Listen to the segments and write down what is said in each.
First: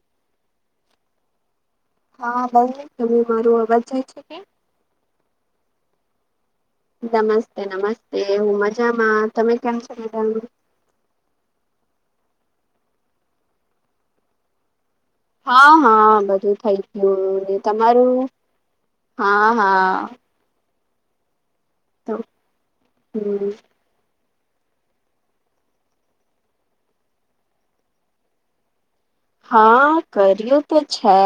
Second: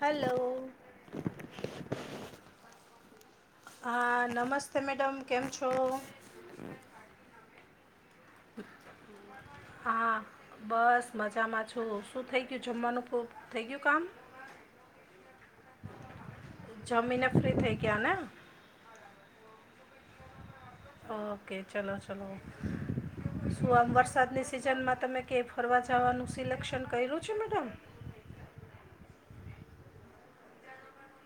Hello. હા બસ તમે મારું અવાજ જાય છે. હા કે નમસ્તે મેડમ કેમ છો. નમસ્તે નમસ્તે હું મજામાં તમે કેમ છો હા મજામાં. બસ મજામાં છું શું થઈ ગયું જમવાનું ખૂબ થઈ ગયું કામ. હા હા બધું થઈ જમીને ગયું ફ્રી થઈ ગયા ને તમારું હા હા. ઓકે ચલો ચલો તો શું હમ આમ વરસાદની. સિઝનમાં તમે કે ફરવા જવાનું સિલેક્શન કર્યું છે મેડમ. હા કર્યું તો છે.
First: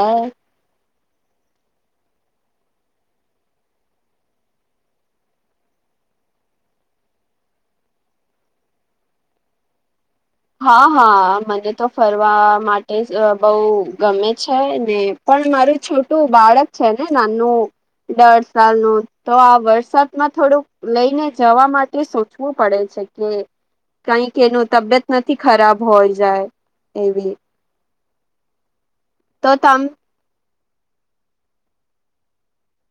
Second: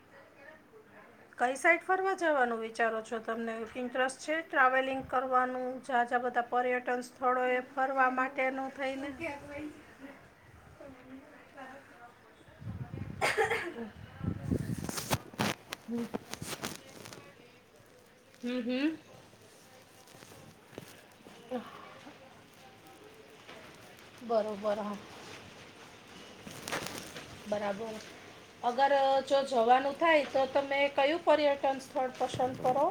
કઈ સાઈટ ફરવા જવાનું વિચારો છો તમને ઇન્ટરેસ્ટ છે ટ્રાવેલિંગ કરવાનું જં જ્યાં બધા. પર્યટન સ્થળો એ ફરવા માટેનું થઈને આપ વને. હા હા મને તો ફરવા માટેજ અ બહુ ગમે છે. કઈ નહિ, પણ મારું છોટું બાળક છે ને નાનું દસ હમ હમ સાલનું તો આ વરસાદમાં થોડુંક લઈને જવા માટે સોચવું પડે છે કે કઈક એનું બરોબર હા તબિયત નથી ખરાબ હોય જાય એવી. બરાબર, અગર જો તો તમ જવાનું થાય તો તમે કયું પર્યટન સ્થળ પસંદ કરો?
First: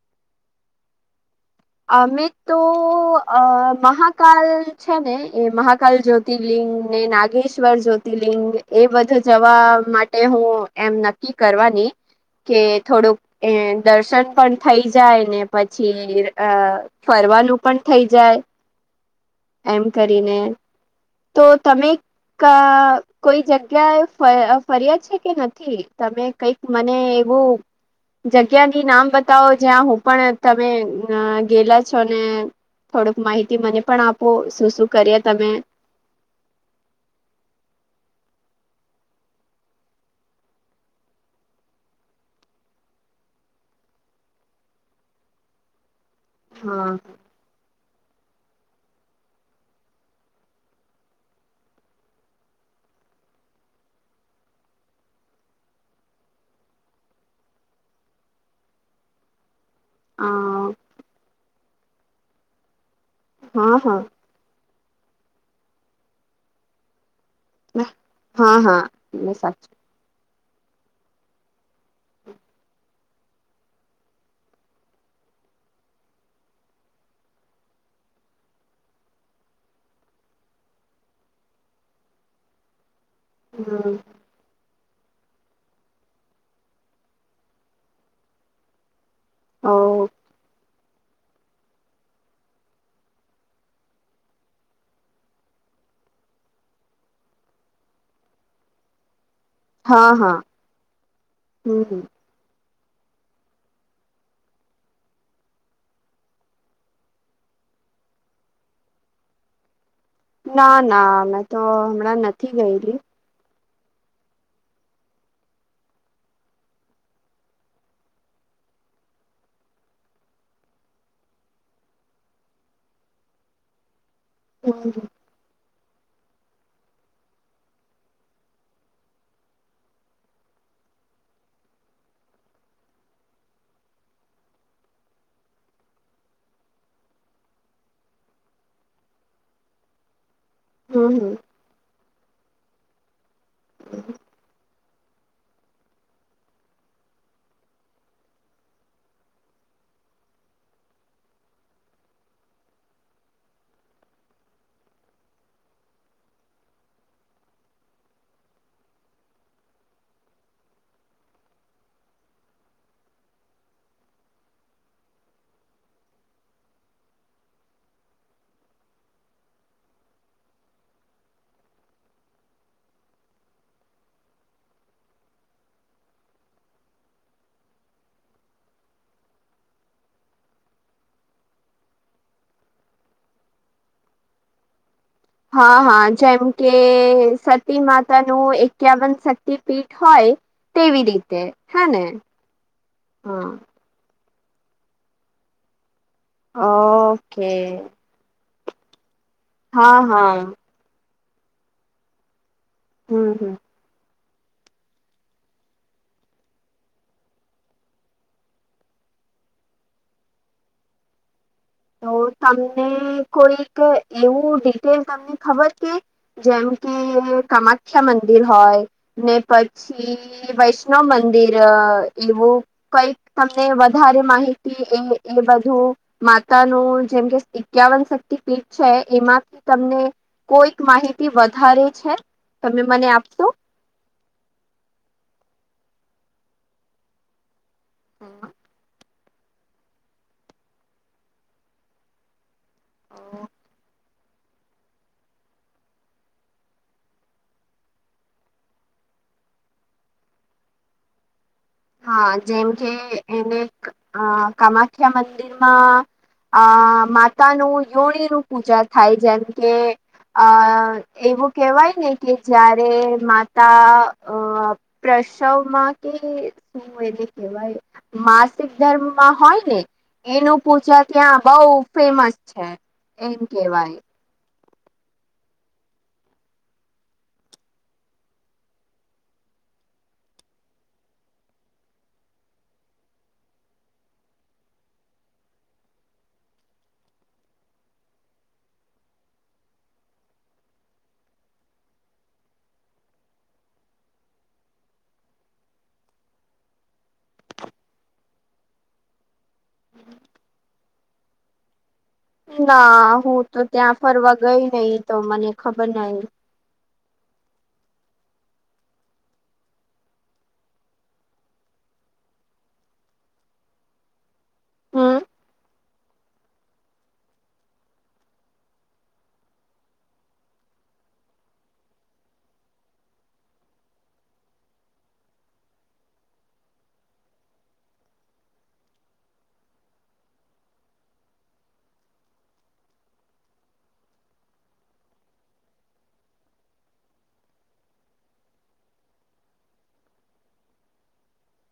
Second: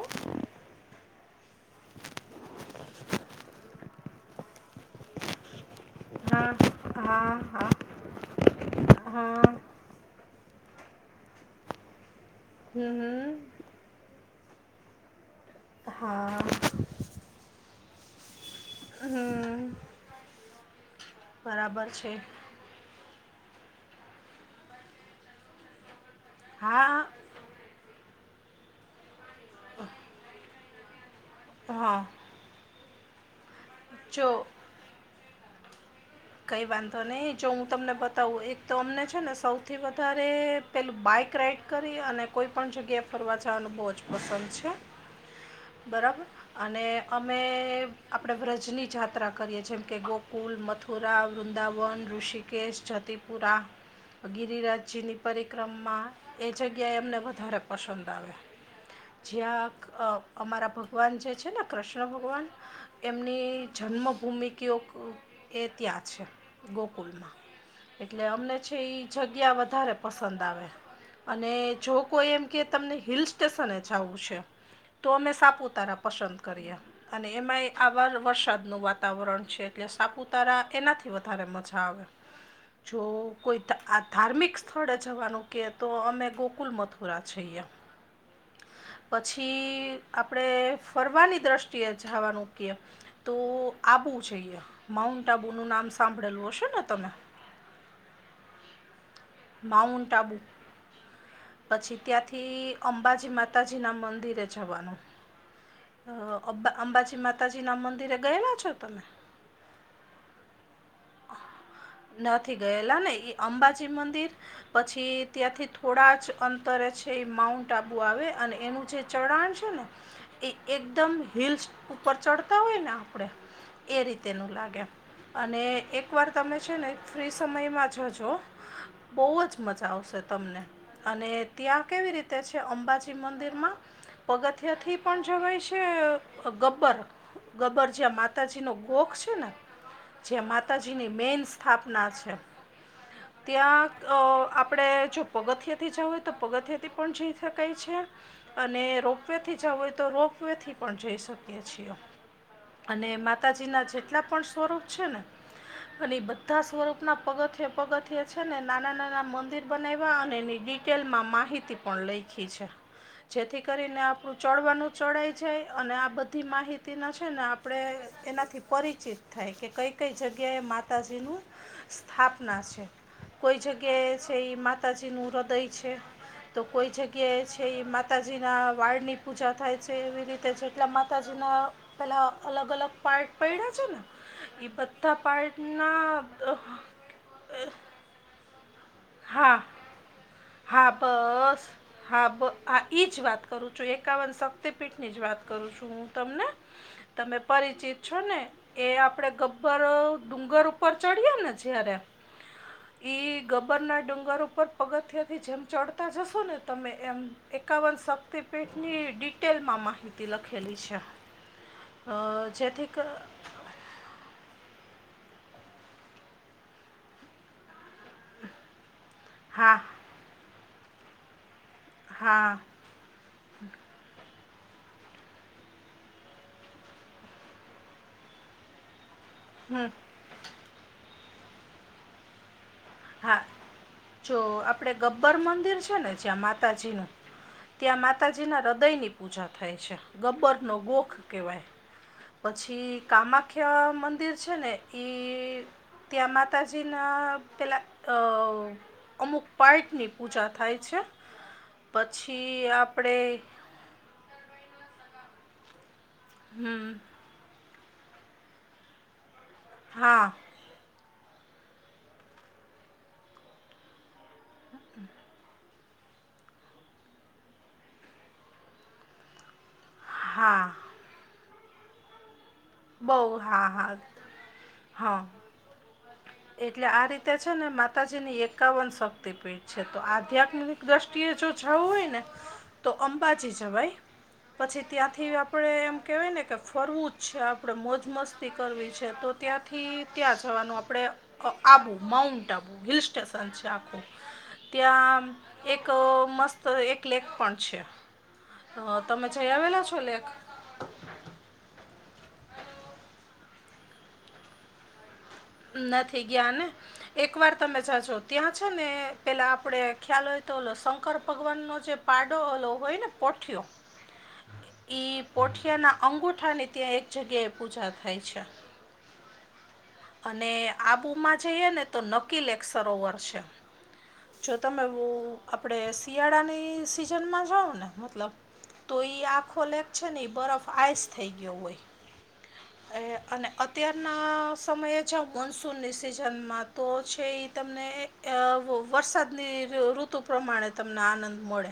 અમે તો અહ મહાકાલ છે ને એ મહા અકલ જ્યોતિર્લિંગ હા ને હા નાગેશ્વર હા જ્યોતિર્લિંગ એ બધું હા જવા માટે હું એમ નક્કી કરવાની કે હમ થોડુંક હમ. એ દર્શન પણ થઈ જાય ને પછી હા અહ, ફરવાનું પણ થઈ જાય હમ્મ એમ કરીને તો તમે છે કા, કોઈ જગ્યાએ ફય, અહ, ફર્યા છે કે નથી તમે? કઈક મને હા એવું જગ્યાની નામ બતાવો જ્યાં હું પણ તમે અહ, ગેલા હા છો ને થોડોક માહિતી મને પણ આપો જો શું શું કરીએ તમે કંઈ વાંધો નહીં જો હું તમને બતાવું એક તો અમને છે ને સૌથી વધારે પેલું બાઈક રાઈડ કરી અને કોઈ પણ જગ્યાએ ફરવા જવાનું બોવ જ પસંદ છે. બરાબર અને હા. અમે આપણે વ્રજની જાત્રા કરીએ જેમ કે ગોકુલ મથુ રા, વૃંદાવન, ઋષિકેશ, જતિપુરા ગિરિરાજજીની પરિક્રમમાં એ જગ્યાએ અમને વધારે પસંદ આવે. જ્યાં અહ, અ અમારા ભગવાન જે છે ને કૃષ્ણ ભગવાન એમની હા હા જન્મભૂમિ કયો ક એ ત્યાં છે ગોકુલમાં એટલે હા અમને છે હા ઈ એ જગ્યા સાચું વધારે પસંદ આવે. અને જો કોઈ એમ કે તમને હિલ સ્ટેશને જાવું છે તો અમે સાપુતારા પસંદ કરીએ. અને એમાંય આ વાર વરસાદનું વાતાવરણ છે એટલે સાપુ તારા એનાથી વધારે મજા આવે જો કોઈ હમ આ ધાર્મિક સ્થ સ્થળે જવાનું કે તો અમે ગોકુલ મથુરા જઈએ. ઓ પછી આ પણે ફરવાની દ્રષ્ટિએ જાવાનું કે તો આબુ જઈએ માઉન્ટ આબુનું નામ સાંભળેલું હશે ને તમે. હા માઉન્ટ હા આબુ, પછી હમ ત્યાં થી અંબાજી માતાજીના મંદિરે જવાનું. અહ, અબા, અંબાજી માતાજીના મંદિરે ગયેલા છો તમે? ના ના મેં તો હમણાં નથી ગયેલી. ગયેલા ને એ અંબાજી મંદિર પછી ત્યાંથી થોડા જ અંતરે છે ઈ માઉન્ટ આબુ આવે અને એનું જે ચઢાણ છે ને એ એકદમ હિલ્સ ઉપર ચડતા હોય ને આપણે એ રીતેનું લાગે હમ અને એકવાર તમે છે ને ફ્રી સમયમાં જજો બોવ જ મજા આવશે તમને અને ત્યાં કેવી રીતે છે અંબાજી મંદિરમાં પગથિયાથી પણ જવાય છે, અહ, ગબર ગબર જ્યાં માતાજી નો ગોખ છે ને જ્યા માત તાજીની હમ મેઇન સ્થાપના છે, ત્યા તો આપણે જો પગથિયાથી જવું હોય તો પગથયાથી પણ જઈ શકાય છે. અને રોપવેેથી જવું હોય તો રોપવેથી પણ જઈ શકીએ છીએ. અને માતાજી ના જેટલા પણ સ્વરૂપ છે ને અને ઈ બધા સ્વરૂપના પગથીયે-પગથીયે છે ને નાના-નાના મંદિર બનાયવા અને એની ડિટેલમાં માહિતી પણ લયખી છે. જેથી કરીને આપણું ચડવાનું ચઢાય જાય અને આ બધી માહિતીના છે ને આપ પણે એનાથી પરિચિત થાય કે કંઈ-કંઈ જગ્યાએ માતાજીનું સ્થાપના છે. કોઈ જગ્યાએ છે ઈ માતાજી નું હ્દય છે. તો કોઈ જગ્યાએ છે ઈ માતાજી ના વાળની પૂજા થાય છે એવી રીતે છે. એટલા માતાજીનાં પેલાં અલગ-અલગ પાર્ટ પયડા છે ને ઈ બધ હા, હા. જેમ કે સતી માતા નું એક ક્યાવન શક્તિ હા પીઠ હોય હા તેવી રીતે બસ. હે ને હા બ ઈ જ વાત હા. કરું. જો એકાવન શક્તિપીઠ ની જ વાત કરું છું હું તમને. તમે ઓકે પરિચિત છો ને એ આપડે ગબ્બર હા હા ડુંગર ઉપર ચડીએ ને જયારે હમ ઈ હમ ગબરના ડુંગર ઉપર પગથિયે ઇ જેમ ચડતા જશો ને તમે એમ એકાવન શક્તિ પીઠની ડીટ ટેલમાં માહિતી લખેલી છે. તો અ, તમને જેથી ક- કોઈ કે એવું ડિટેલ તમને ખબર કે જેમ કે કમાત મુખ્યા મંદિર હોય, ને હા પછી વૈષ્ણવ મંદિર એવું હા કંઈક તમને વધારે માહિતી એ-એ બધું તાનું જેમ કે એકાવન શક્તિ પીઠ છે એમાંથી હમ તમને કોઈક માહિતી વધારે છે? તમે મને હા આપશો? જો આપણે ગબ્બર મંદિર છે ને જ્યાં માતાજીનું, ત્યાં હમ માતાજીના હૃદયની પૂજા થાય છે. ગબ્બર નો ગોખ કહેવાય. પછી કામાખ્યા મંદિર છે ને કે ત્યાં માતાજીના પહેલાં અહ અમુક પાર્ટની પૂજા થાય છે. પછી આપણે હા કમાખ્યા મંદિરમાં હમ, અહ મા તાનું યોળીનું પૂજા થાય જેમ કે હા અહ એવું કહેવાય ને કે જયારે માતા અહ પ્રસવમાં કે શું એને કહેવાઈ માસિક ધર્મમાં હોય ને એનું હા પૂજા ત્યાં બઉ ફેમસ છે એમ બહું, હા, હા, કેવાય હા. એટલે આ રીતે છે ને માતાજીની એકાવન શક્તિપીઠ છે. તો આધ્યાત્મિક દ્રષ્ટિએ જો જવું હોય ને તો અંબાજી જવાઈ. પછી ત્યાંથી આપણે એમ કહેવાય ને કે ફરવું જ છે, આપણે મોજ મસ્તી કરવી છે તો ત્યાંથી ત્યાં જવાનું આપણે અ Abu, mount Abu hill station છે આખું. ત્યાં એક મસ્ત એક લેક પણ છે. અ તમે જઈ આવેલા છો લેક? ના હું તો ત્યાં ફરવા ગઈ નહીં તો મને ખબર નથી નહિ ગયા ને. એકવાર તમે જાજો, ત્યાં છે ને પેલાં આપણે ખ્યાલ હોય તો ઓલો શંકર ભગવાનનો જે પાડો ઓલો હોયને પોઠ્યો હમ ઈ પોઠિયા ના અંગુઠા ની ત્યાં એક જગ્યા એ પૂજા થાય છે. અને આબુ માં જઈએ ને તો નકી લેક સરોવર છે. જો તમે હું આપડે શિયાળાની સિઝનમાં જાઓ ને મતલબ તો ઈ આખો લેક છે ને બરફ આઈસ થઈ ગયો હોય. અને અને અત્યારના સમયે છે મોનસૂનની સિઝનમાં તો છે એ તમને અહ વો વરસાદ ની ઋ-ઋતુ પ્રમાણે તમને આનંદ મળે.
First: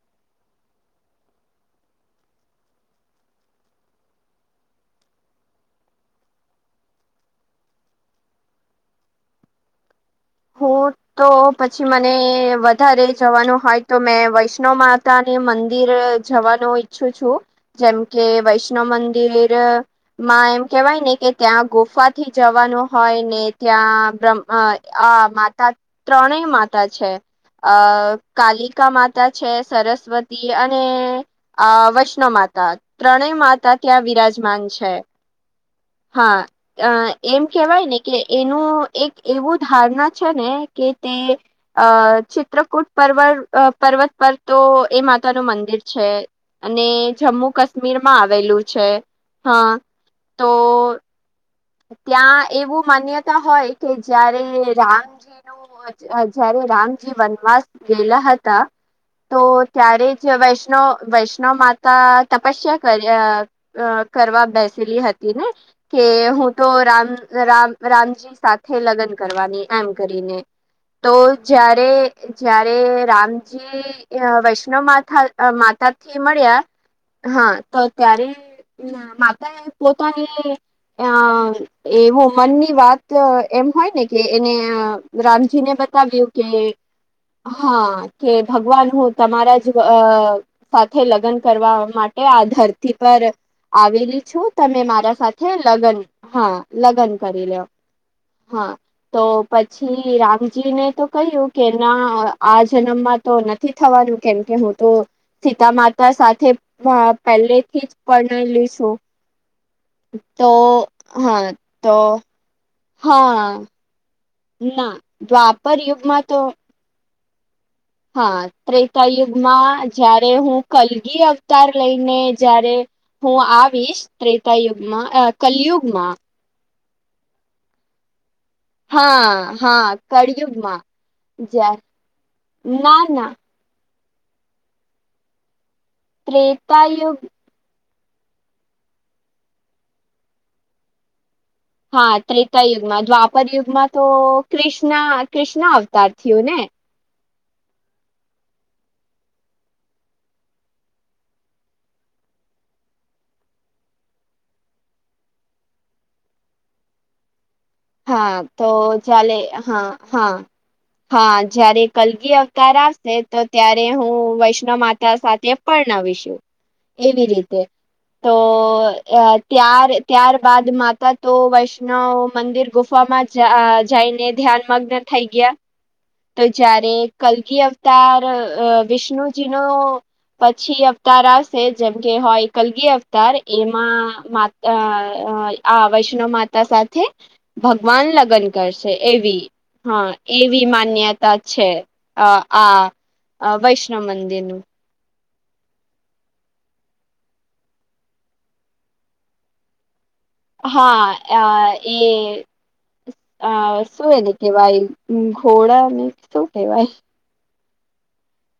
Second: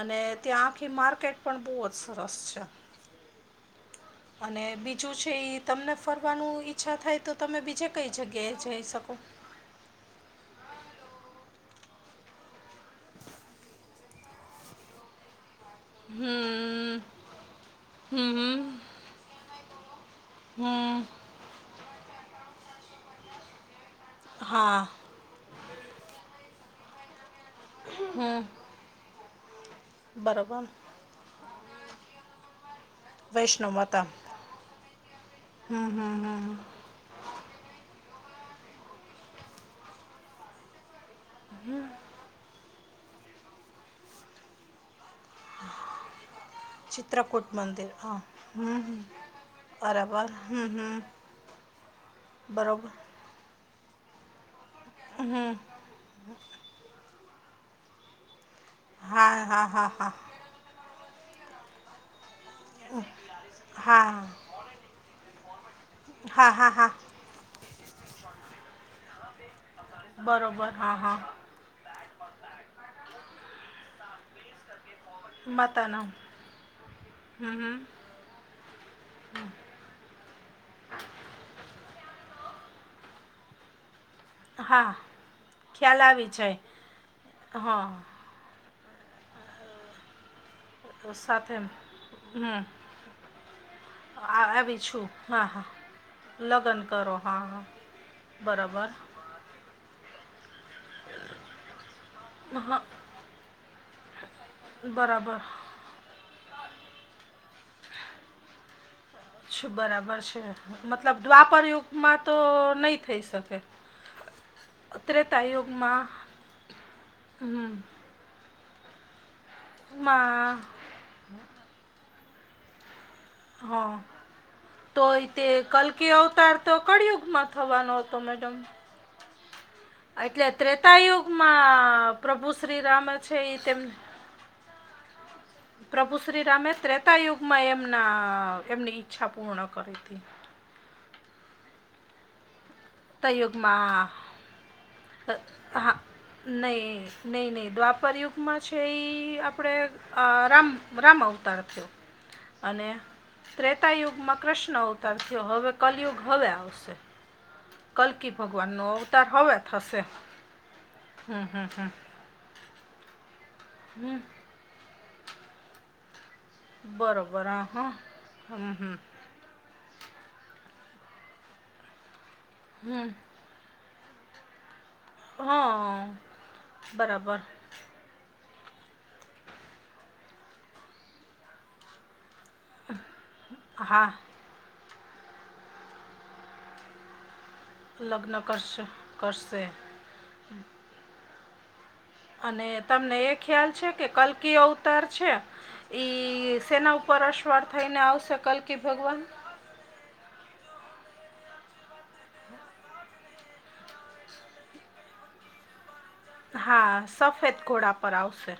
અને ત્યાં આખી માર્કેટ પણ બહુ જ સરસ છે. અને બીજું છે ઈ તમને ફરવાનું ઈચ્છા થાય તો તમે બીજે કઈ જગ્યાએ જઈ શકો. હું તો પછી મને વધારે જવાનું હોય તો મેં વૈષ્ણમાં નતા ને મંદિર જવાનું હમ ઈચ્છું છું જેમ કે હમ વૈષ્ણવ મંદિર માં એમ કેવાય હમ ને કે ત્યાં ગુફાથી જવાનું હોય ને ત્યાં બ્ર્મ અહ હા આ માતા ત્રણેય માતા છે અહ હમ કાલી કા માતા છે સરસ્વતી બરોબર અને આ વૈષ્ણવ માતા ત્રણેય વૈષ્ણવ માતા ત્યાં વિરાજમાન છે. હા હા હા હા. એમ કેવાય ને કે એનું એક એવું ધારણા છે ને કે તે અહ ચિત્રકૂટ પર્વ પર્વત પર તો એમાં પોતા નું મંદિર છે અને જમ્મુ ચિત્રકૂટ મંદિર કાશ્મીરમાં હા આવેલું હમ છે. હમ. હા, બરાબર તો હમ હમ ત્યાં એવું બરોબર માન્યતા હોય કે જયારે રામજી નું અહ જયારે રામજી વનવાસ ગયેલા હતા તો હા હા હા ત્યારે હા જ વૈષ્ નો વૈષ્ણ માતા તપસ્યા કરી અહ અહ હા કરવા બેસેલી હતી ને કે હા હું તો હા હા રામ રામ રામજી સાથે લગ્ન કરવાની એમ કરીને બરોબર હા તો હા જ્યારે જ્યારે રામજી અહ વૈષ્ણવ માં ખ માતા માતાના થી મળ્યા હા હમ હમ તો ત્યારે ના માતા એ પોતાની અહ એવું મનની વાત અહ એમ હોય ને કે એને અહ હા રામજી ને ખ્યાલ આવી બતાવ્યું કે જાય હા કે ભગવાન હું તમારા જ અહ સાથે લગ્ન સાથે કરવા માટે આ હમ ધરતી પર આવેલી છું આ- આવી તમે છું મારા હા સાથે હા લગ્ન હા લગ્ન કરો હા કરી હા લેઓ. હા, બરાબર તો પછી રામજીને તો કહ્યું કે એના આ હા જન્મ માં તો નથી થવાનું કેમ કે હું તો બરાબર સીતામાં તે સાથે પહેલેથી જ પરણે લીશું શું બરાબર છે. મતલબ દ્વાપરયોગમાં તો નહી થઈ હા શકે ના ત્રેતા દ્વાપર યુગમાં તો હમ્મ. હા, ત્રેતા યુગમાં જયારે માં હું કલગી અવ તાર લઈને જયારે હું હા આવીશ ત્રેતાયુગમાં તોય અહ તે કલકી કલયુગમાં અવતાર તો કળ યુગમાં થવાનો હતો મેડમ હા, હા. એટલે કળિયુગમાં જ ત્રેતાયુગમાં પ્રભુ ના શ્રીરામે ના છે, એ તેમ પ્રભુ શ્રી રામે ત્રેતા યુગ ત્રેતાયુગમાં એમના એમની ઈચ્છા પૂર્ણ કરી હતી. હા, ત્રેતાયુગમાં, દ્વાપરયુગમાં તો ત્રેતાયુગમાં ક્રષ્ણ ક્રષ્ણ અ હા આવતાર થયો ને. નહીં નહીં, નહીં દ્વાપર યુગમાં છે, એ આપણે રામ રામ અવતાર થયો. અને ત્રેતાયુગમાં કૃષ્ણ અવતાર થયો, હવે કલયુગ હવે આવશે. કલકી હા, તો ભગવાનનો અવતાર ચાલે, હવે હા, થશે હા. હા, હમ હમ હમ જયારે કલગી અવત આવશે, તો ત્યારે હું વૈષ્ણ માતા સાથે પણણ વિશું એવી બરોબર રીતે હા હા તો હમ હમ તાર ત્યાર બાદ માતા તો વૈષ્ણવ મંદિર ગુફામાં જઈને ધ્યાનમાંગ [unintelligible] તો જયારે બરાબર કલકી તાર વિષ્ણુજી ને, પછી અવતારશે, જેમ કે હોય. કલગી અવતાર હા એમાં. અ આ વૈષ્ણવ માતા સાથે ભગવાન લગ્ન કરશે, એવી હા, એવી માન્યતા છે. અ અને તમને એ આ ખ્યાલ છે કે, વૈષ્ણવ કલકી મંદિરનું તાર છે, ઈ સેના ઉપર અસવાળ થઈને આવશે, કલકી ભગવાન. હા, અ એ આ શું એને કેવાય, ઘોડા અને હા, સફેદ ઘોડા પર આવશે,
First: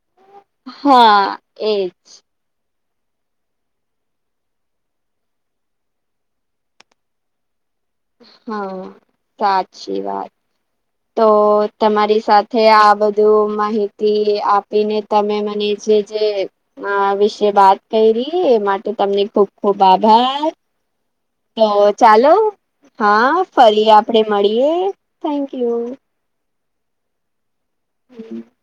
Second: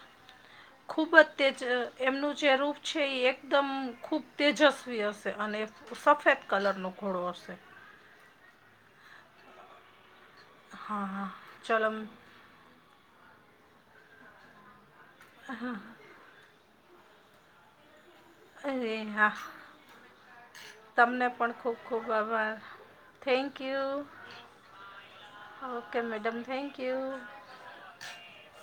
ખૂબ હા જ તેજ એજ એમનું જે રૂપ છે, એ એકદમ ખૂબ તેજસ્વી હશે, અને સફેદ કલરનો ઘોડો હશે. હા, સાચી વાત હા તો, હા ચલો તમારી સાથે તે આ બધું માહિતી આપીને, તમે મને જે જે વિશે વાત કરી એ, માટે તમને ખુબ ખુબ આભાર. તમને પણ તો ખૂબ ખૂબ ચાલો આભાર. હા થેન્ક ફરી યુ, આપડે મળીએ thank you okay madam, thank you. [unintelligible]